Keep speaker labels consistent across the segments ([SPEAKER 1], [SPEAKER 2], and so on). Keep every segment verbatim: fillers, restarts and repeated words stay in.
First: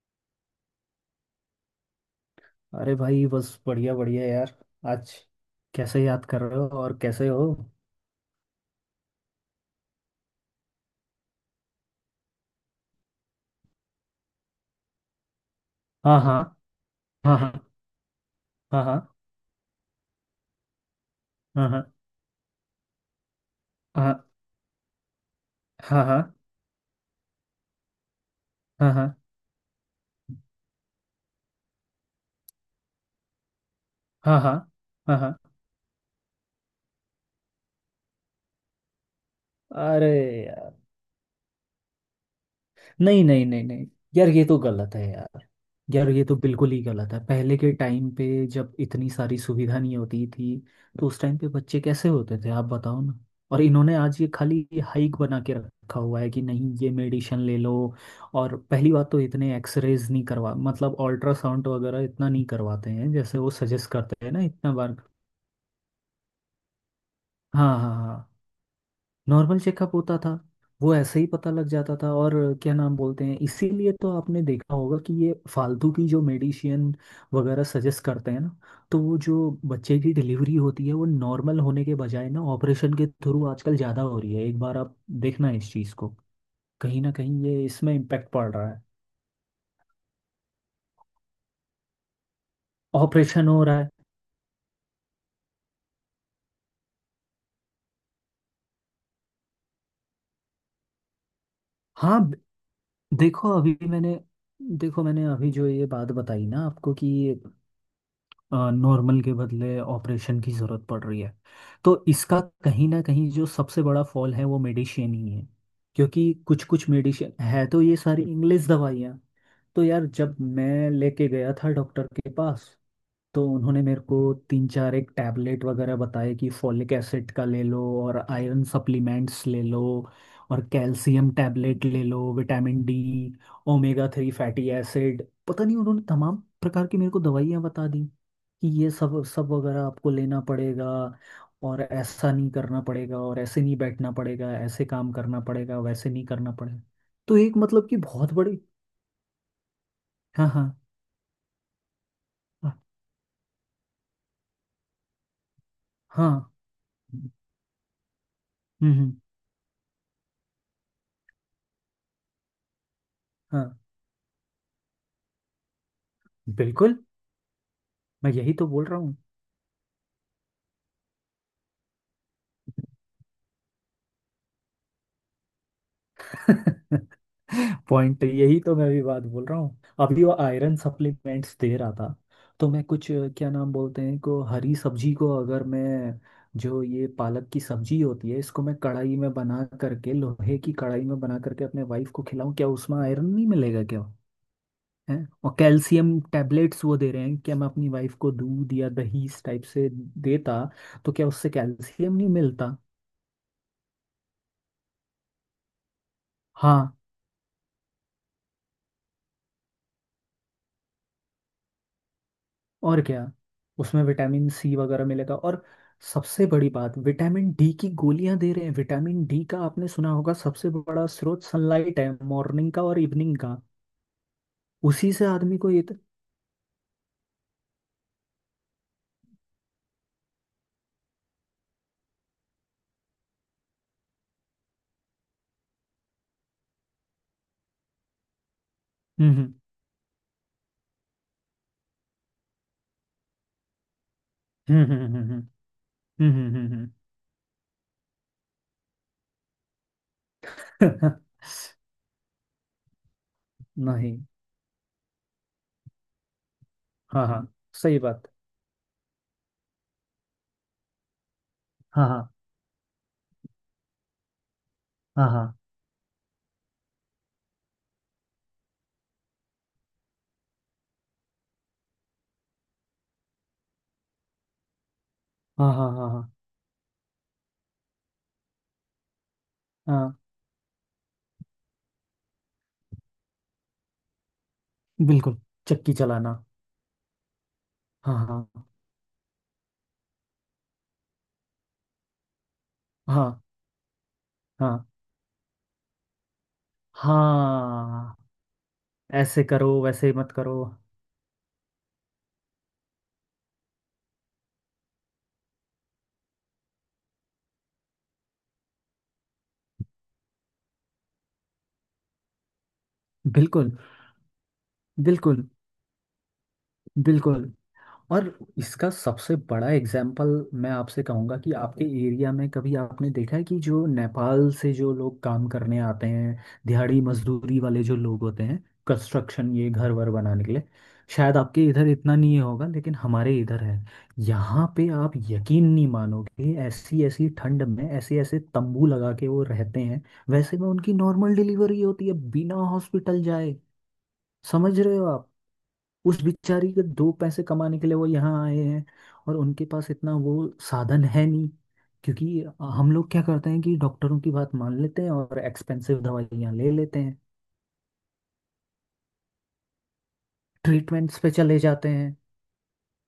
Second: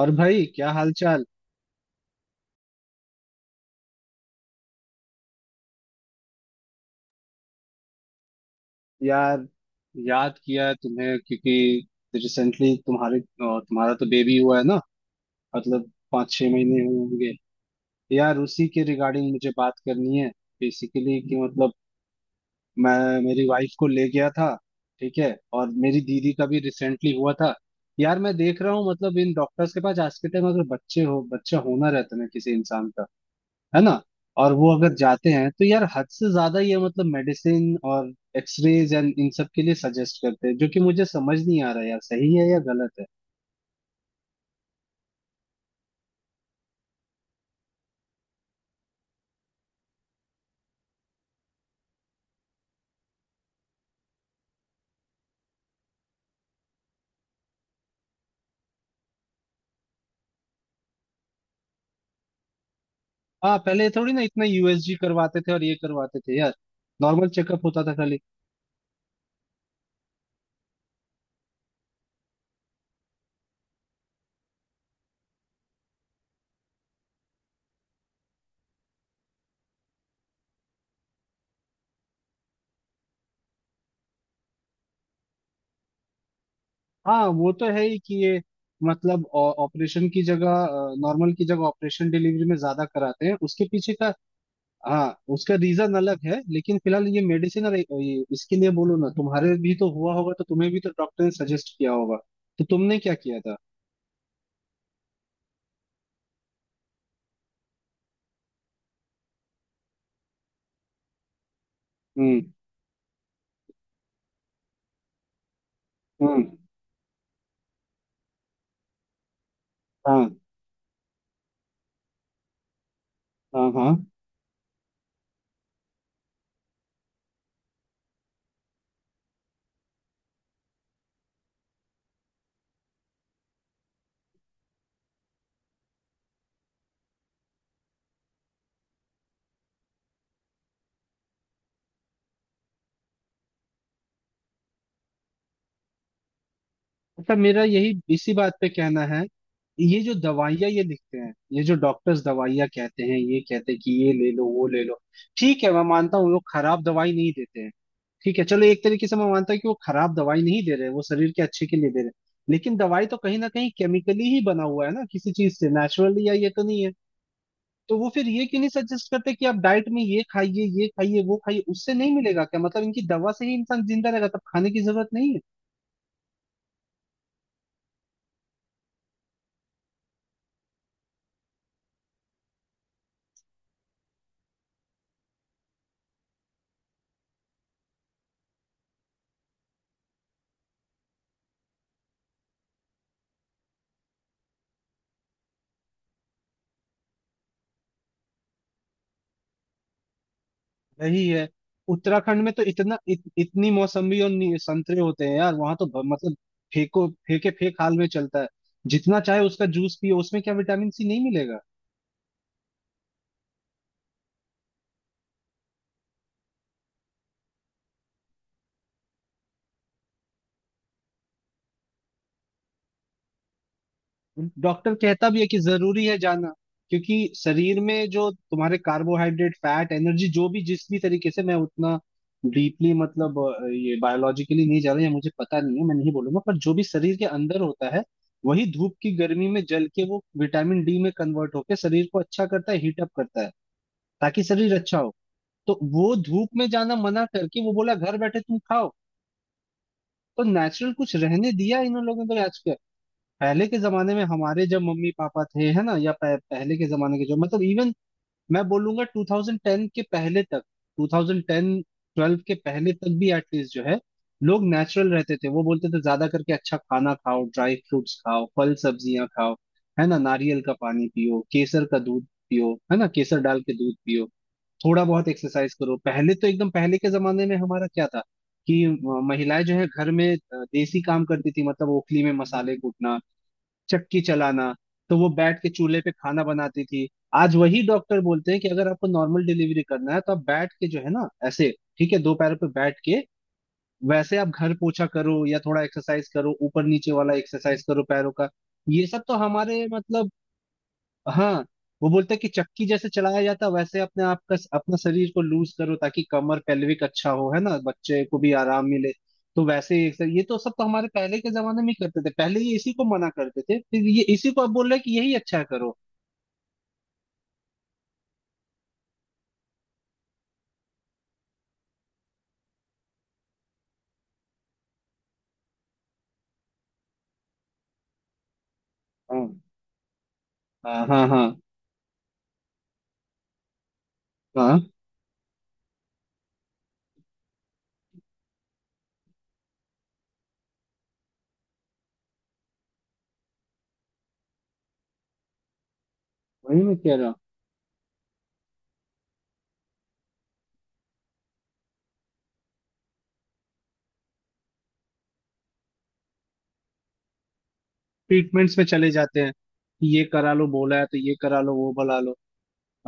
[SPEAKER 1] और भाई क्या हाल चाल।
[SPEAKER 2] अरे भाई, बस बढ़िया बढ़िया यार। आज कैसे याद कर रहे हो, और कैसे हो?
[SPEAKER 1] यार याद किया तुम्हें क्योंकि रिसेंटली तुम्हारे अ, तुम्हारा तो बेबी हुआ है ना। मतलब
[SPEAKER 2] हाँ,
[SPEAKER 1] पाँच
[SPEAKER 2] हाँ,
[SPEAKER 1] छह महीने हुए होंगे।
[SPEAKER 2] हाँ, हाँ,
[SPEAKER 1] यार उसी के
[SPEAKER 2] हाँ, हाँ,
[SPEAKER 1] रिगार्डिंग मुझे बात करनी है, बेसिकली कि मतलब
[SPEAKER 2] हाँ,
[SPEAKER 1] मैं मेरी वाइफ को ले गया
[SPEAKER 2] हाँ,
[SPEAKER 1] था, ठीक है, और मेरी
[SPEAKER 2] हाँ, हाँ,
[SPEAKER 1] दीदी का भी रिसेंटली हुआ था। यार मैं देख रहा हूँ,
[SPEAKER 2] हाँ, हाँ, हाँ,
[SPEAKER 1] मतलब इन डॉक्टर्स के पास आज के टाइम अगर बच्चे हो बच्चा होना रहता है ना किसी इंसान का, है ना,
[SPEAKER 2] हाँ,
[SPEAKER 1] और
[SPEAKER 2] हाँ,
[SPEAKER 1] वो अगर
[SPEAKER 2] हाँ,
[SPEAKER 1] जाते
[SPEAKER 2] हाँ।
[SPEAKER 1] हैं तो यार हद से ज्यादा ये मतलब मेडिसिन और एक्सरेज एंड इन सब के लिए
[SPEAKER 2] अरे
[SPEAKER 1] सजेस्ट करते हैं, जो
[SPEAKER 2] यार,
[SPEAKER 1] कि मुझे समझ नहीं आ रहा यार सही है या गलत है।
[SPEAKER 2] नहीं नहीं नहीं नहीं, यार ये तो गलत है यार। यार ये तो बिल्कुल ही गलत है। पहले के टाइम पे, जब इतनी सारी सुविधा नहीं होती थी, तो उस टाइम पे बच्चे कैसे होते थे, आप बताओ ना। और इन्होंने आज ये खाली ये हाइक बना के रखा हुआ है कि नहीं ये मेडिसिन ले लो। और पहली बात तो इतने एक्सरेज नहीं करवा, मतलब अल्ट्रासाउंड वगैरह इतना नहीं करवाते हैं जैसे वो
[SPEAKER 1] हाँ पहले
[SPEAKER 2] सजेस्ट
[SPEAKER 1] थोड़ी ना
[SPEAKER 2] करते हैं ना,
[SPEAKER 1] इतना
[SPEAKER 2] इतना
[SPEAKER 1] यूएसजी
[SPEAKER 2] बार।
[SPEAKER 1] करवाते थे और ये करवाते थे यार, नॉर्मल चेकअप
[SPEAKER 2] हाँ,
[SPEAKER 1] होता था
[SPEAKER 2] हाँ,
[SPEAKER 1] खाली।
[SPEAKER 2] हाँ। नॉर्मल चेकअप होता था। वो ऐसे ही पता लग जाता था। और क्या नाम बोलते हैं, इसीलिए तो आपने देखा होगा कि ये फालतू की जो मेडिसिन वगैरह सजेस्ट करते हैं ना, तो वो जो बच्चे की डिलीवरी होती है, वो नॉर्मल होने के बजाय ना ऑपरेशन के थ्रू आजकल ज़्यादा हो रही है। एक बार आप देखना इस चीज़ को, कहीं ना
[SPEAKER 1] हाँ
[SPEAKER 2] कहीं
[SPEAKER 1] वो
[SPEAKER 2] ये
[SPEAKER 1] तो है
[SPEAKER 2] इसमें
[SPEAKER 1] ही कि
[SPEAKER 2] इम्पेक्ट
[SPEAKER 1] ये
[SPEAKER 2] पड़ रहा है।
[SPEAKER 1] मतलब ऑपरेशन की जगह नॉर्मल की जगह ऑपरेशन डिलीवरी में ज्यादा कराते हैं,
[SPEAKER 2] ऑपरेशन हो
[SPEAKER 1] उसके
[SPEAKER 2] रहा है।
[SPEAKER 1] पीछे का हाँ उसका रीजन अलग है, लेकिन फिलहाल ये मेडिसिन और ये इसके लिए बोलो ना, तुम्हारे भी तो हुआ होगा तो तुम्हें भी तो डॉक्टर ने सजेस्ट किया होगा,
[SPEAKER 2] हाँ, ब-
[SPEAKER 1] तो तुमने क्या किया
[SPEAKER 2] देखो
[SPEAKER 1] था?
[SPEAKER 2] अभी मैंने देखो मैंने अभी जो ये बात बताई ना आपको, कि नॉर्मल के बदले ऑपरेशन की ज़रूरत पड़ रही है, तो इसका
[SPEAKER 1] हम्म।
[SPEAKER 2] कहीं ना कहीं जो सबसे बड़ा फॉल है वो मेडिसिन ही है। क्योंकि
[SPEAKER 1] हम्म।
[SPEAKER 2] कुछ कुछ मेडिसिन है, तो ये सारी इंग्लिश दवाइयाँ। तो यार
[SPEAKER 1] हाँ
[SPEAKER 2] जब मैं लेके गया था डॉक्टर के पास, तो
[SPEAKER 1] हाँ
[SPEAKER 2] उन्होंने
[SPEAKER 1] हाँ।
[SPEAKER 2] मेरे को तीन चार एक टैबलेट वगैरह बताए, कि फॉलिक एसिड का ले लो, और आयरन सप्लीमेंट्स ले लो, और कैल्शियम टैबलेट ले लो, vitamin D, omega three fatty acid, पता नहीं उन्होंने तमाम प्रकार की मेरे को दवाइयाँ बता दी, कि ये सब सब वगैरह आपको लेना पड़ेगा, और ऐसा नहीं करना पड़ेगा, और ऐसे नहीं बैठना पड़ेगा, ऐसे काम करना पड़ेगा, वैसे नहीं करना पड़ेगा।
[SPEAKER 1] अच्छा
[SPEAKER 2] तो एक
[SPEAKER 1] मेरा
[SPEAKER 2] मतलब कि
[SPEAKER 1] यही इसी
[SPEAKER 2] बहुत
[SPEAKER 1] बात
[SPEAKER 2] बड़ी।
[SPEAKER 1] पे कहना है, ये जो दवाइयाँ
[SPEAKER 2] हाँ,
[SPEAKER 1] ये लिखते हैं, ये जो डॉक्टर्स दवाइयाँ
[SPEAKER 2] हाँ,
[SPEAKER 1] कहते हैं, ये कहते हैं कि ये ले लो वो ले लो। ठीक है मैं मानता
[SPEAKER 2] हाँ,
[SPEAKER 1] हूँ वो खराब दवाई नहीं देते हैं। ठीक है चलो एक
[SPEAKER 2] हम्म,
[SPEAKER 1] तरीके से
[SPEAKER 2] हम्म,
[SPEAKER 1] मैं मानता हूँ कि वो खराब दवाई नहीं दे रहे, वो शरीर के अच्छे के लिए दे रहे। लेकिन दवाई तो कहीं ना
[SPEAKER 2] हाँ
[SPEAKER 1] कहीं केमिकली ही बना हुआ है ना, किसी चीज से नेचुरली या ये तो नहीं है।
[SPEAKER 2] बिल्कुल।
[SPEAKER 1] तो वो फिर
[SPEAKER 2] मैं
[SPEAKER 1] ये
[SPEAKER 2] यही
[SPEAKER 1] क्यों
[SPEAKER 2] तो
[SPEAKER 1] नहीं
[SPEAKER 2] बोल रहा
[SPEAKER 1] सजेस्ट
[SPEAKER 2] हूँ।
[SPEAKER 1] करते कि आप डाइट में ये खाइए ये खाइए वो खाइए, उससे नहीं मिलेगा क्या? मतलब इनकी दवा से ही इंसान जिंदा रहेगा, तब खाने की जरूरत नहीं है।
[SPEAKER 2] पॉइंट यही तो मैं भी बात बोल रहा हूँ, अभी वो आयरन सप्लीमेंट्स दे रहा था। तो मैं कुछ अ, क्या नाम बोलते हैं, को हरी सब्जी को अगर मैं, जो ये पालक की सब्जी होती है, इसको मैं कढ़ाई में बना करके, लोहे की कढ़ाई में बना करके, अपने वाइफ को खिलाऊं, क्या उसमें आयरन नहीं मिलेगा क्या? है। और कैल्शियम टैबलेट्स वो दे रहे हैं, क्या मैं अपनी वाइफ को दूध या दही इस टाइप से देता, तो क्या
[SPEAKER 1] वही है।
[SPEAKER 2] उससे कैल्शियम नहीं
[SPEAKER 1] उत्तराखंड में तो
[SPEAKER 2] मिलता?
[SPEAKER 1] इतना इत, इतनी मौसम्बी और नी- संतरे होते हैं यार, वहां तो ब- मतलब
[SPEAKER 2] हाँ,
[SPEAKER 1] फेंको फेंके फेंक हाल में चलता है। जितना चाहे उसका जूस पियो, उसमें क्या विटामिन सी नहीं मिलेगा?
[SPEAKER 2] और क्या। उसमें विटामिन सी वगैरह मिलेगा, और सबसे बड़ी बात, विटामिन डी की गोलियां दे रहे हैं। विटामिन डी का आपने सुना होगा, सबसे बड़ा स्रोत सनलाइट है, मॉर्निंग का और इवनिंग का।
[SPEAKER 1] डॉक्टर
[SPEAKER 2] उसी से
[SPEAKER 1] कहता भी है
[SPEAKER 2] आदमी
[SPEAKER 1] कि
[SPEAKER 2] को ये तो-।
[SPEAKER 1] जरूरी है जाना, क्योंकि शरीर में जो तुम्हारे कार्बोहाइड्रेट फैट एनर्जी जो भी जिस भी तरीके से मैं उतना डीपली मतलब अ, ये बायोलॉजिकली नहीं जा रहा या मुझे पता नहीं है, मैं नहीं बोलूंगा, पर जो भी शरीर के अंदर होता है वही धूप की गर्मी
[SPEAKER 2] हम्म,
[SPEAKER 1] में जल के वो विटामिन डी में कन्वर्ट होकर शरीर को अच्छा करता है, हीट अप करता है, ताकि शरीर
[SPEAKER 2] हम्म,
[SPEAKER 1] अच्छा
[SPEAKER 2] हम्म,
[SPEAKER 1] हो।
[SPEAKER 2] हम्म, हम्म,
[SPEAKER 1] तो वो
[SPEAKER 2] हम्म,
[SPEAKER 1] धूप
[SPEAKER 2] हम्म,
[SPEAKER 1] में
[SPEAKER 2] हम्म, हम्म।
[SPEAKER 1] जाना मना करके वो बोला घर बैठे तुम खाओ। तो नेचुरल कुछ रहने दिया इन लोगों को आज? पहले के जमाने
[SPEAKER 2] नहीं।
[SPEAKER 1] में हमारे जब मम्मी पापा थे, है ना, या पह, पहले के जमाने के
[SPEAKER 2] हाँ,
[SPEAKER 1] जो
[SPEAKER 2] हाँ,
[SPEAKER 1] मतलब इवन
[SPEAKER 2] सही बात।
[SPEAKER 1] मैं बोलूंगा दो हज़ार दस के पहले तक, ट्वेंटी टेन
[SPEAKER 2] हाँ, हाँ,
[SPEAKER 1] ट्वेल्व के पहले तक भी एटलीस्ट जो है लोग नेचुरल
[SPEAKER 2] हाँ,
[SPEAKER 1] रहते
[SPEAKER 2] हाँ,
[SPEAKER 1] थे। वो बोलते थे ज्यादा करके अच्छा खाना खाओ, ड्राई फ्रूट्स खाओ, फल सब्जियां खाओ, है ना, नारियल का पानी पियो, केसर का दूध पियो, है ना, केसर डाल के दूध पियो, थोड़ा बहुत
[SPEAKER 2] हाँ,
[SPEAKER 1] एक्सरसाइज
[SPEAKER 2] हाँ, हाँ,
[SPEAKER 1] करो।
[SPEAKER 2] हाँ, हाँ,
[SPEAKER 1] पहले तो एकदम पहले के जमाने में हमारा क्या था कि अ, महिलाएं जो है घर
[SPEAKER 2] हाँ,
[SPEAKER 1] में अ, देसी काम करती थी, मतलब ओखली में मसाले कूटना, चक्की चलाना, तो वो
[SPEAKER 2] बिल्कुल।
[SPEAKER 1] बैठ के
[SPEAKER 2] चक्की
[SPEAKER 1] चूल्हे पे
[SPEAKER 2] चलाना।
[SPEAKER 1] खाना बनाती थी। आज वही
[SPEAKER 2] हाँ,
[SPEAKER 1] डॉक्टर बोलते हैं
[SPEAKER 2] हाँ,
[SPEAKER 1] कि अगर आपको नॉर्मल डिलीवरी करना है तो आप बैठ के जो है ना ऐसे, ठीक है, दो पैरों पे बैठ के,
[SPEAKER 2] हाँ,
[SPEAKER 1] वैसे आप घर
[SPEAKER 2] हाँ,
[SPEAKER 1] पोछा करो या थोड़ा एक्सरसाइज करो, ऊपर नीचे वाला एक्सरसाइज करो
[SPEAKER 2] हाँ।
[SPEAKER 1] पैरों का। ये सब तो
[SPEAKER 2] ऐसे करो
[SPEAKER 1] हमारे
[SPEAKER 2] वैसे
[SPEAKER 1] मतलब,
[SPEAKER 2] मत करो।
[SPEAKER 1] हाँ, वो बोलता है कि चक्की जैसे चलाया जाता है, वैसे अपने आप का अपना शरीर को लूज करो ताकि कमर पेल्विक अच्छा हो, है ना, बच्चे को भी आराम मिले। तो वैसे ही exercise- ये तो सब तो हमारे पहले के जमाने में ही करते थे। पहले ये इसी को मना करते
[SPEAKER 2] बिल्कुल,
[SPEAKER 1] थे, फिर ये इसी को अब बोल रहे हैं कि यही
[SPEAKER 2] बिल्कुल,
[SPEAKER 1] अच्छा करो।
[SPEAKER 2] बिल्कुल। और इसका सबसे बड़ा एग्जाम्पल मैं आपसे कहूँगा, कि आपके एरिया में कभी आपने देखा है कि जो नेपाल से जो लोग काम करने आते हैं, दिहाड़ी मजदूरी वाले जो लोग होते हैं,
[SPEAKER 1] हाँ
[SPEAKER 2] कंस्ट्रक्शन, ये घर वर बनाने के लिए।
[SPEAKER 1] हाँ हाँ
[SPEAKER 2] शायद
[SPEAKER 1] हाँ
[SPEAKER 2] आपके इधर इतना नहीं होगा, लेकिन हमारे इधर है। यहाँ
[SPEAKER 1] हाँ।
[SPEAKER 2] पे आप यकीन नहीं मानोगे, ऐसी ऐसी ठंड में ऐसे ऐसे तंबू लगा के वो रहते हैं। वैसे में उनकी नॉर्मल डिलीवरी होती है बिना हॉस्पिटल जाए। समझ रहे हो आप? उस बिचारी
[SPEAKER 1] वही
[SPEAKER 2] के
[SPEAKER 1] मैं
[SPEAKER 2] दो
[SPEAKER 1] कह रहा हूँ।
[SPEAKER 2] पैसे कमाने के लिए वो यहाँ आए हैं, और उनके पास इतना वो साधन है नहीं। क्योंकि हम लोग क्या करते हैं कि डॉक्टरों की बात मान लेते हैं, और एक्सपेंसिव दवाइयाँ ले लेते हैं,
[SPEAKER 1] ट्रीटमेंट्स में चले जाते हैं कि ये करा लो, बोला है तो
[SPEAKER 2] ट्रीटमेंट्स पे
[SPEAKER 1] ये
[SPEAKER 2] चले
[SPEAKER 1] करा लो
[SPEAKER 2] जाते
[SPEAKER 1] वो
[SPEAKER 2] हैं।
[SPEAKER 1] भला लो।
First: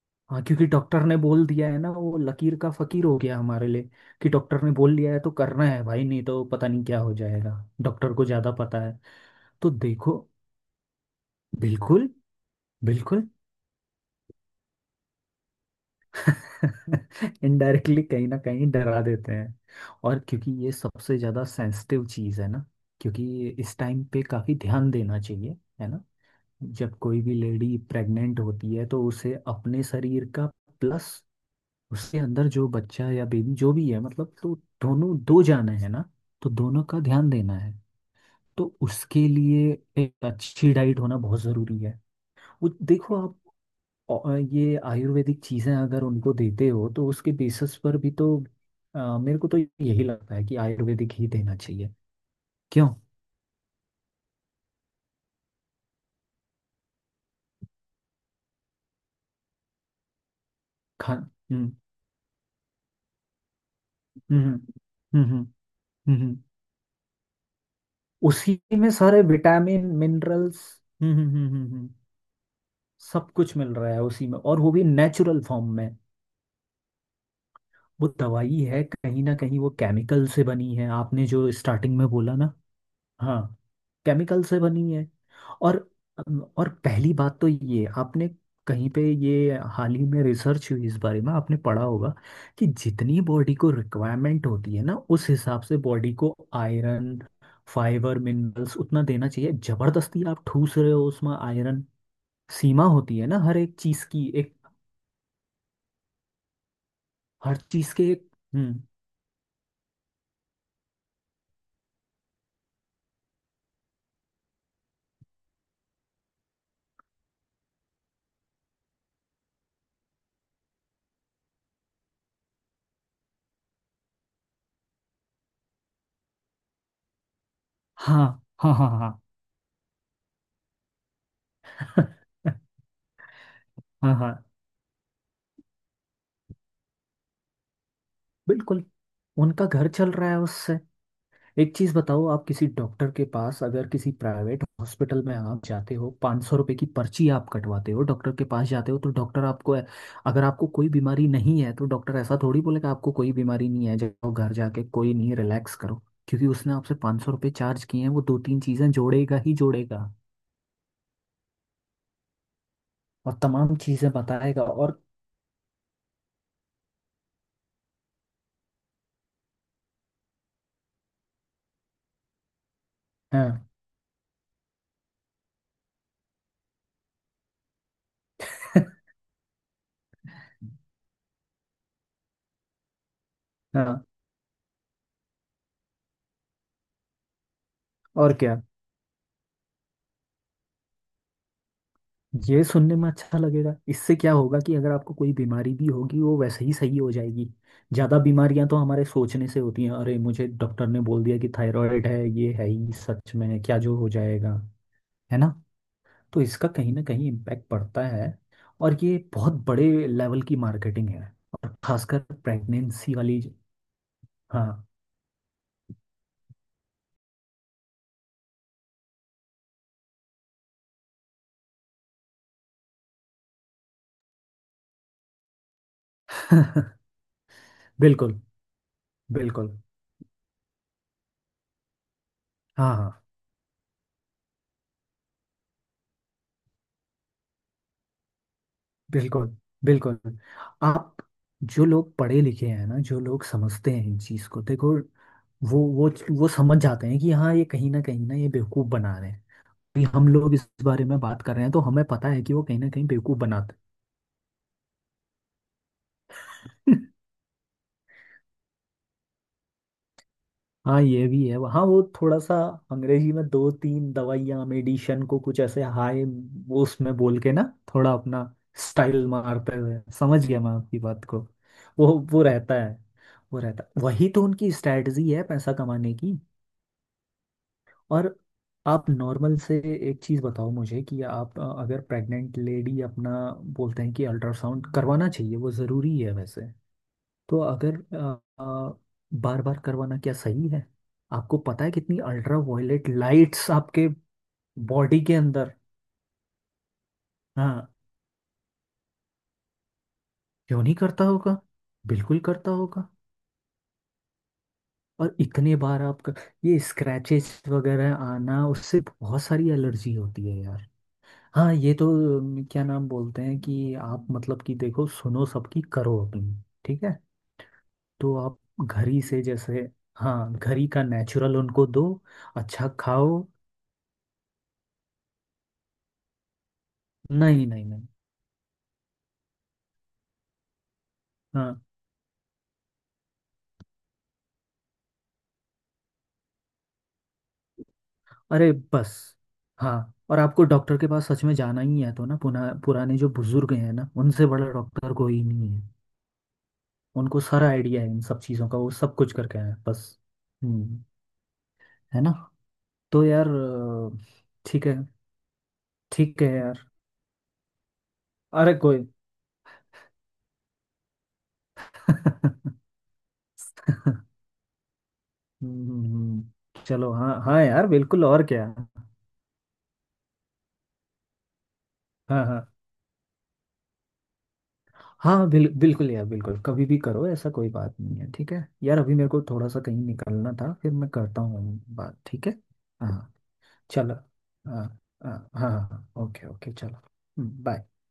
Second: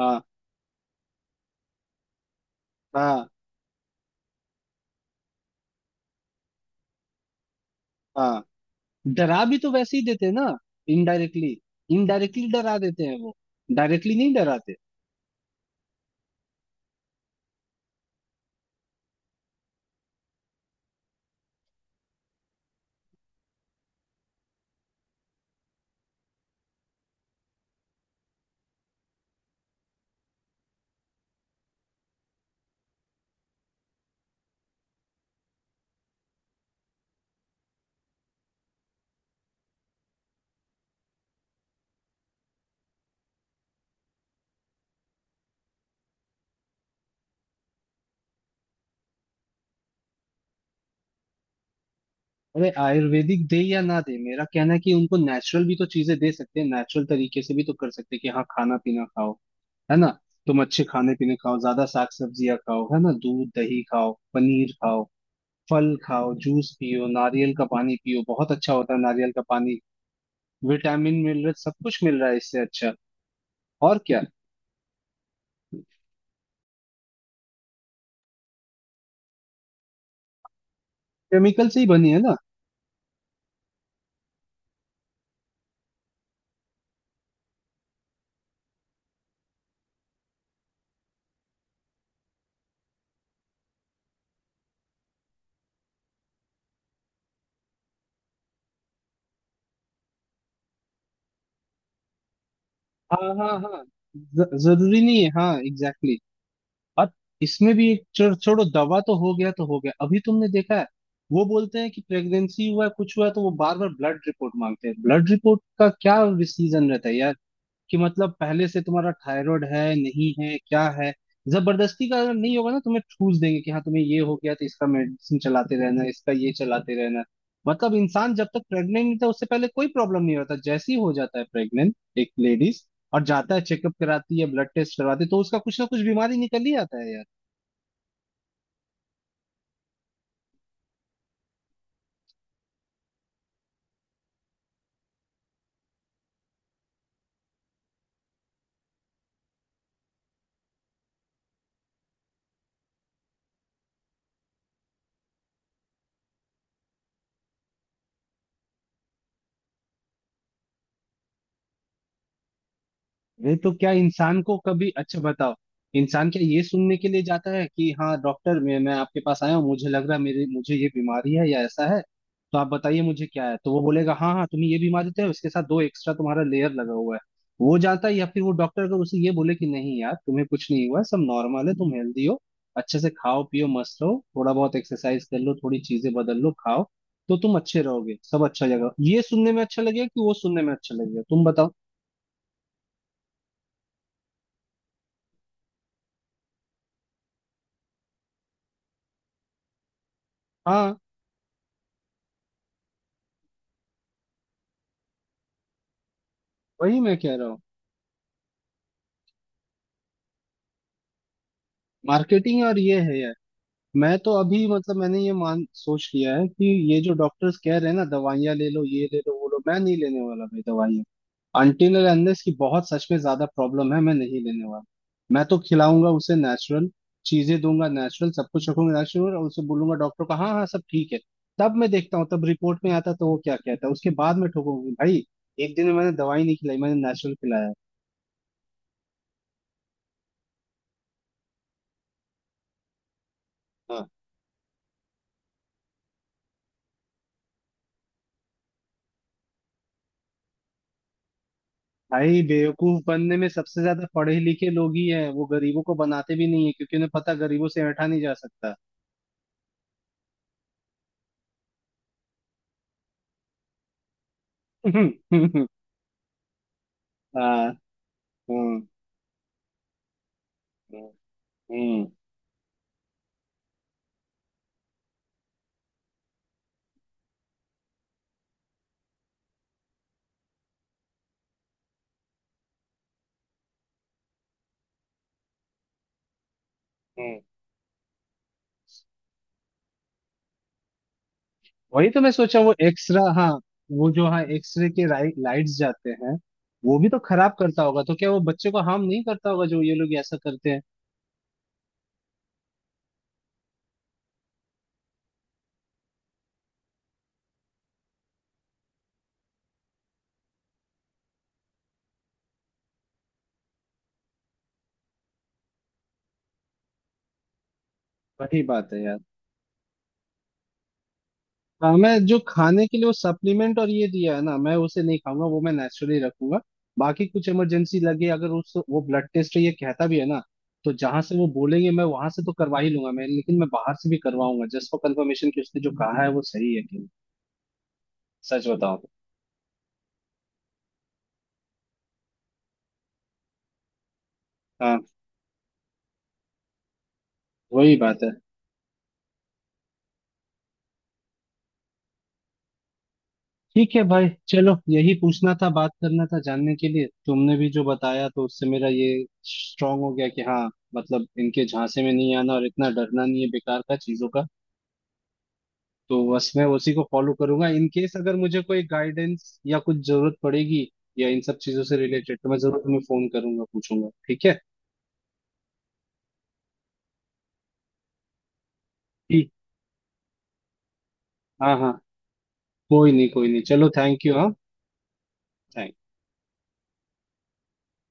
[SPEAKER 1] हाँ
[SPEAKER 2] हाँ, क्योंकि डॉक्टर ने बोल दिया है ना, वो लकीर का फकीर हो
[SPEAKER 1] हाँ
[SPEAKER 2] गया हमारे लिए। कि डॉक्टर ने बोल दिया है तो करना है भाई, नहीं तो पता नहीं क्या हो जाएगा। डॉक्टर को
[SPEAKER 1] हाँ।
[SPEAKER 2] ज़्यादा पता है।
[SPEAKER 1] डरा भी
[SPEAKER 2] तो
[SPEAKER 1] तो वैसे ही
[SPEAKER 2] देखो।
[SPEAKER 1] देते हैं ना, इनडायरेक्टली।
[SPEAKER 2] बिल्कुल।
[SPEAKER 1] इनडायरेक्टली डरा देते हैं
[SPEAKER 2] बिल्कुल।
[SPEAKER 1] वो, डायरेक्टली नहीं डराते।
[SPEAKER 2] इनडायरेक्टली कहीं ना कहीं डरा देते हैं। और क्योंकि ये सबसे ज़्यादा सेंसिटिव चीज़ है ना, क्योंकि इस टाइम पे काफ़ी ध्यान देना चाहिए, है ना। जब कोई भी लेडी प्रेग्नेंट होती है, तो उसे अपने शरीर का, प्लस उसके अंदर जो बच्चा या बेबी जो भी है, मतलब तो दोनों दो जाने हैं ना, तो दोनों का ध्यान देना है। तो उसके लिए एक अच्छी डाइट होना बहुत ज़रूरी है। वो देखो आप। और ये आयुर्वेदिक चीज़ें अगर उनको देते हो, तो उसके बेसिस पर भी तो, अ, मेरे को तो यही लगता है कि आयुर्वेदिक ही देना चाहिए।
[SPEAKER 1] अरे
[SPEAKER 2] क्यों।
[SPEAKER 1] आयुर्वेदिक दे या ना दे, मेरा कहना है कि उनको नेचुरल भी तो चीजें दे सकते हैं, नेचुरल तरीके से भी तो कर सकते हैं कि हाँ खाना पीना खाओ, है ना, तुम अच्छे
[SPEAKER 2] खा
[SPEAKER 1] खाने पीने खाओ,
[SPEAKER 2] हम्म,
[SPEAKER 1] ज्यादा साग सब्जियां खाओ, है ना, दूध दही खाओ,
[SPEAKER 2] हम्म,
[SPEAKER 1] पनीर खाओ,
[SPEAKER 2] हम्म, हम्म, हम्म।
[SPEAKER 1] फल
[SPEAKER 2] हम्म,
[SPEAKER 1] खाओ,
[SPEAKER 2] हम्म।
[SPEAKER 1] जूस पियो, नारियल का पानी पियो, बहुत
[SPEAKER 2] उसी
[SPEAKER 1] अच्छा
[SPEAKER 2] में
[SPEAKER 1] होता है
[SPEAKER 2] सारे
[SPEAKER 1] नारियल का पानी।
[SPEAKER 2] Vitamin minerals. हम्म,
[SPEAKER 1] विटामिन
[SPEAKER 2] हम्म,
[SPEAKER 1] मिल
[SPEAKER 2] हम्म,
[SPEAKER 1] रहा
[SPEAKER 2] हम्म,
[SPEAKER 1] सब
[SPEAKER 2] हम्म।
[SPEAKER 1] कुछ मिल रहा है, इससे अच्छा
[SPEAKER 2] सब कुछ मिल रहा
[SPEAKER 1] और
[SPEAKER 2] है
[SPEAKER 1] क्या?
[SPEAKER 2] उसी में, और वो भी नेचुरल फॉर्म में। वो दवाई है, कहीं ना कहीं वो केमिकल से बनी है, आपने जो
[SPEAKER 1] केमिकल से ही
[SPEAKER 2] स्टार्टिंग में
[SPEAKER 1] बनी है ना।
[SPEAKER 2] बोला ना। हाँ, केमिकल से बनी है। और और पहली बात तो ये आपने, कहीं पे ये हाल ही में रिसर्च हुई इस बारे में आपने पढ़ा होगा, कि जितनी बॉडी को रिक्वायरमेंट होती है ना, उस हिसाब से बॉडी को आयरन, फाइबर, मिनरल्स उतना देना चाहिए। जबरदस्ती आप ठूस रहे हो उसमें आयरन। सीमा होती है
[SPEAKER 1] हाँ
[SPEAKER 2] ना हर
[SPEAKER 1] हाँ
[SPEAKER 2] एक
[SPEAKER 1] हाँ।
[SPEAKER 2] चीज की।
[SPEAKER 1] ज-
[SPEAKER 2] एक
[SPEAKER 1] जरूरी नहीं है हाँ, एग्जैक्टली। और
[SPEAKER 2] हर
[SPEAKER 1] इसमें भी
[SPEAKER 2] चीज
[SPEAKER 1] एक
[SPEAKER 2] के एक।
[SPEAKER 1] चो- छोड़ो,
[SPEAKER 2] हम्म।
[SPEAKER 1] दवा तो हो गया तो हो गया, अभी तुमने देखा है, वो बोलते हैं कि प्रेगनेंसी हुआ है कुछ हुआ है तो वो बार बार ब्लड रिपोर्ट मांगते हैं। ब्लड रिपोर्ट का क्या सीजन रहता है यार, कि मतलब पहले से तुम्हारा थायराइड है नहीं है क्या है। जबरदस्ती का अगर नहीं होगा ना तुम्हें ठूस देंगे कि हाँ तुम्हें ये हो गया, तो इसका मेडिसिन चलाते रहना इसका ये चलाते रहना। मतलब
[SPEAKER 2] हाँ,
[SPEAKER 1] इंसान जब तक
[SPEAKER 2] हाँ, हाँ,
[SPEAKER 1] प्रेग्नेंट
[SPEAKER 2] हाँ,
[SPEAKER 1] नहीं था उससे पहले कोई प्रॉब्लम नहीं होता, जैसे ही हो जाता है प्रेग्नेंट एक लेडीज और जाता है, चेकअप
[SPEAKER 2] हाँ, हाँ,
[SPEAKER 1] कराती है, ब्लड टेस्ट करवाती है, तो उसका कुछ ना कुछ बीमारी निकल ही आता है यार।
[SPEAKER 2] बिल्कुल। उनका घर चल रहा है उससे। एक चीज बताओ, आप किसी डॉक्टर के पास अगर किसी प्राइवेट हॉस्पिटल में आप जाते हो, पाँच सौ रुपये की पर्ची आप कटवाते हो, डॉक्टर के पास जाते हो, तो डॉक्टर आपको, अगर आपको कोई बीमारी नहीं है, तो डॉक्टर ऐसा थोड़ी बोलेगा आपको कोई बीमारी नहीं है, जाओ घर जाके कोई नहीं रिलैक्स करो। क्योंकि उसने आपसे पाँच सौ रुपये चार्ज किए हैं, वो दो तीन चीजें जोड़ेगा ही जोड़ेगा, और
[SPEAKER 1] अरे तो
[SPEAKER 2] तमाम
[SPEAKER 1] क्या
[SPEAKER 2] चीजें
[SPEAKER 1] इंसान को
[SPEAKER 2] बताएगा,
[SPEAKER 1] कभी
[SPEAKER 2] और।
[SPEAKER 1] अच्छा बताओ, इंसान क्या ये सुनने के लिए जाता है कि हाँ डॉक्टर मैं मैं आपके पास आया हूँ, मुझे लग रहा है मेरे मुझे ये बीमारी है या ऐसा है, तो आप बताइए मुझे क्या है,
[SPEAKER 2] हाँ।
[SPEAKER 1] तो वो बोलेगा हाँ हाँ तुम्हें ये बीमारी तो है उसके साथ दो एक्स्ट्रा तुम्हारा लेयर लगा हुआ है, वो जाता है। या फिर वो डॉक्टर अगर उसे ये बोले कि नहीं यार तुम्हें कुछ नहीं हुआ है, सब नॉर्मल है, तुम हेल्दी हो, अच्छे से खाओ पियो मस्त
[SPEAKER 2] हाँ,
[SPEAKER 1] रहो, थोड़ा बहुत एक्सरसाइज कर लो, थोड़ी चीजें बदल लो खाओ, तो तुम अच्छे रहोगे
[SPEAKER 2] और
[SPEAKER 1] सब
[SPEAKER 2] क्या।
[SPEAKER 1] अच्छा लगेगा। ये सुनने में अच्छा लगेगा कि वो सुनने में अच्छा लगेगा, तुम बताओ।
[SPEAKER 2] ये सुनने में अच्छा लगेगा, इससे क्या होगा कि अगर आपको कोई बीमारी भी होगी वो वैसे ही सही हो जाएगी। ज़्यादा बीमारियां तो हमारे सोचने से होती हैं। अरे मुझे डॉक्टर
[SPEAKER 1] हाँ,
[SPEAKER 2] ने बोल दिया कि थायराइड है, ये है ही सच में क्या जो हो जाएगा? है ना। तो इसका कहीं
[SPEAKER 1] वही
[SPEAKER 2] ना
[SPEAKER 1] मैं
[SPEAKER 2] कहीं
[SPEAKER 1] कह रहा हूँ।
[SPEAKER 2] इम्पैक्ट पड़ता है। और ये बहुत बड़े लेवल की मार्केटिंग है। और खासकर
[SPEAKER 1] मार्केटिंग और ये
[SPEAKER 2] प्रेगनेंसी
[SPEAKER 1] है यार।
[SPEAKER 2] वाली।
[SPEAKER 1] मैं तो अभी
[SPEAKER 2] हाँ।
[SPEAKER 1] मतलब मैंने ये मान सोच लिया है कि ये जो डॉक्टर्स कह रहे हैं ना दवाइयाँ ले लो ये ले लो वो लो, मैं नहीं लेने वाला भाई दवाइयाँ, अनटिल और अनलेस की बहुत सच में ज्यादा प्रॉब्लम है, मैं नहीं लेने वाला। मैं तो खिलाऊंगा उसे नेचुरल चीजें दूंगा, नेचुरल
[SPEAKER 2] बिल्कुल,
[SPEAKER 1] सब कुछ रखूंगा नेचुरल, और उसे
[SPEAKER 2] बिल्कुल।
[SPEAKER 1] बोलूंगा डॉक्टर को हाँ हाँ सब ठीक है। तब मैं देखता हूँ तब रिपोर्ट में
[SPEAKER 2] हाँ,
[SPEAKER 1] आता
[SPEAKER 2] हाँ,
[SPEAKER 1] है, तो वो क्या कहता है, उसके बाद मैं ठोकूंगी भाई। एक दिन में मैंने दवाई नहीं खिलाई, मैंने नेचुरल खिलाया।
[SPEAKER 2] बिल्कुल, बिल्कुल। आप जो लोग पढ़े लिखे हैं ना, जो लोग समझते हैं इन चीज को, देखो, वो वो वो समझ जाते हैं कि हाँ ये कहीं ना कहीं ना ये बेवकूफ बना रहे हैं। कि हम लोग इस बारे में बात कर रहे हैं तो हमें पता
[SPEAKER 1] भाई
[SPEAKER 2] है कि वो कहीं ना
[SPEAKER 1] बेवकूफ
[SPEAKER 2] कहीं
[SPEAKER 1] बनने
[SPEAKER 2] बेवकूफ
[SPEAKER 1] में
[SPEAKER 2] बनाते
[SPEAKER 1] सबसे ज्यादा पढ़े लिखे लोग ही हैं, वो गरीबों को बनाते भी नहीं है क्योंकि
[SPEAKER 2] हैं।
[SPEAKER 1] उन्हें पता गरीबों से ऐंठा नहीं जा सकता।
[SPEAKER 2] हाँ, ये भी है। हाँ, वो थोड़ा सा अंग्रेजी में दो तीन दवाइयाँ मेडिशन को कुछ ऐसे हाय, वो उसमें बोल के ना,
[SPEAKER 1] हाँ।
[SPEAKER 2] थोड़ा अपना
[SPEAKER 1] हम्म
[SPEAKER 2] स्टाइल मारते हुए। समझ गया मैं आपकी
[SPEAKER 1] हम्म
[SPEAKER 2] बात को।
[SPEAKER 1] हम्म।
[SPEAKER 2] वो वो रहता है। वो रहता, वही तो उनकी स्ट्रेटजी है पैसा कमाने की। और आप नॉर्मल से, एक चीज़ बताओ मुझे कि आप, अ, अगर प्रेग्नेंट लेडी अपना, बोलते हैं कि अल्ट्रासाउंड करवाना चाहिए वो ज़रूरी है वैसे।
[SPEAKER 1] हम्म।
[SPEAKER 2] तो अगर बार बार करवाना क्या सही है? आपको पता है
[SPEAKER 1] वही
[SPEAKER 2] कितनी
[SPEAKER 1] तो मैं
[SPEAKER 2] अल्ट्रा
[SPEAKER 1] सोचा वो
[SPEAKER 2] वायलेट
[SPEAKER 1] एक्सरा हाँ,
[SPEAKER 2] लाइट्स आपके
[SPEAKER 1] वो जो हाँ एक्सरे के
[SPEAKER 2] बॉडी
[SPEAKER 1] राइ,
[SPEAKER 2] के अंदर।
[SPEAKER 1] लाइट्स जाते हैं वो भी तो खराब करता
[SPEAKER 2] हाँ।
[SPEAKER 1] होगा, तो क्या वो बच्चे को हार्म नहीं करता होगा जो ये लोग ऐसा करते हैं?
[SPEAKER 2] क्यों नहीं करता होगा? बिल्कुल करता होगा। और इतने बार आपका, ये स्क्रैचेस वगैरह आना, उससे बहुत सारी एलर्जी होती है यार। हाँ, ये तो, अम, क्या नाम बोलते हैं, कि आप मतलब कि देखो, सुनो सबकी, करो अपनी। ठीक है। तो आप
[SPEAKER 1] वही बात है
[SPEAKER 2] घर
[SPEAKER 1] यार।
[SPEAKER 2] ही से जैसे। हाँ, घर ही का नेचुरल उनको
[SPEAKER 1] हाँ मैं
[SPEAKER 2] दो,
[SPEAKER 1] जो खाने
[SPEAKER 2] अच्छा
[SPEAKER 1] के लिए वो
[SPEAKER 2] खाओ।
[SPEAKER 1] सप्लीमेंट और ये दिया है ना, मैं उसे नहीं खाऊंगा, वो मैं नेचुरली रखूंगा। बाकी कुछ
[SPEAKER 2] नहीं नहीं
[SPEAKER 1] इमरजेंसी
[SPEAKER 2] नहीं।
[SPEAKER 1] लगे अगर उस वो ब्लड टेस्ट ये कहता भी है ना, तो जहां से वो
[SPEAKER 2] हाँ।
[SPEAKER 1] बोलेंगे मैं वहां से तो करवा ही लूंगा, मैं लेकिन मैं बाहर से भी करवाऊंगा जस्ट फॉर कंफर्मेशन कि उसने जो कहा है वो सही है कि नहीं। सच
[SPEAKER 2] अरे
[SPEAKER 1] बताओ तो।
[SPEAKER 2] बस। हाँ। और आपको डॉक्टर के पास सच में जाना ही है तो ना पुना पुराने जो बुजुर्ग हैं ना, उनसे बड़ा
[SPEAKER 1] हाँ
[SPEAKER 2] डॉक्टर कोई नहीं है। उनको सारा
[SPEAKER 1] वही
[SPEAKER 2] आइडिया है इन
[SPEAKER 1] बात है।
[SPEAKER 2] सब चीज़ों का, वो सब कुछ करके आए हैं, बस। हम्म। है ना। तो यार,
[SPEAKER 1] ठीक है
[SPEAKER 2] अ,
[SPEAKER 1] भाई चलो,
[SPEAKER 2] ठीक है।
[SPEAKER 1] यही पूछना था बात करना था
[SPEAKER 2] ठीक है
[SPEAKER 1] जानने
[SPEAKER 2] यार।
[SPEAKER 1] के लिए, तुमने भी जो बताया तो उससे
[SPEAKER 2] अरे
[SPEAKER 1] मेरा
[SPEAKER 2] कोई।
[SPEAKER 1] ये स्ट्रांग हो गया कि हाँ, मतलब इनके झांसे में नहीं आना, और इतना डरना नहीं है बेकार का
[SPEAKER 2] हम्म,
[SPEAKER 1] चीजों का। तो बस मैं
[SPEAKER 2] हम्म,
[SPEAKER 1] उसी को
[SPEAKER 2] चलो,
[SPEAKER 1] फॉलो
[SPEAKER 2] हाँ हाँ
[SPEAKER 1] करूंगा, इन
[SPEAKER 2] यार,
[SPEAKER 1] केस
[SPEAKER 2] बिल्कुल,
[SPEAKER 1] अगर
[SPEAKER 2] और
[SPEAKER 1] मुझे
[SPEAKER 2] क्या।
[SPEAKER 1] कोई गाइडेंस या कुछ जरूरत पड़ेगी या इन सब चीजों से रिलेटेड,
[SPEAKER 2] हाँ,
[SPEAKER 1] तो
[SPEAKER 2] हाँ,
[SPEAKER 1] मैं
[SPEAKER 2] हाँ,
[SPEAKER 1] जरूर तुम्हें फोन करूंगा पूछूंगा, ठीक है?
[SPEAKER 2] हाँ, बिल, बिल्कुल यार, बिल्कुल, कभी भी करो, ऐसा कोई बात नहीं है। ठीक है यार, अभी मेरे को
[SPEAKER 1] ठीक।
[SPEAKER 2] थोड़ा सा कहीं निकलना था, फिर मैं करता हूँ
[SPEAKER 1] हाँ हाँ।
[SPEAKER 2] बात, ठीक है?
[SPEAKER 1] कोई नहीं
[SPEAKER 2] हाँ,
[SPEAKER 1] कोई नहीं चलो,
[SPEAKER 2] चलो।
[SPEAKER 1] Thank you. हाँ
[SPEAKER 2] हाँ, हाँ, हाँ, हाँ, हाँ, हाँ, हाँ, हाँ,
[SPEAKER 1] थैंक।
[SPEAKER 2] हाँ, ओके, ओके, चलो। हम्म, बाय।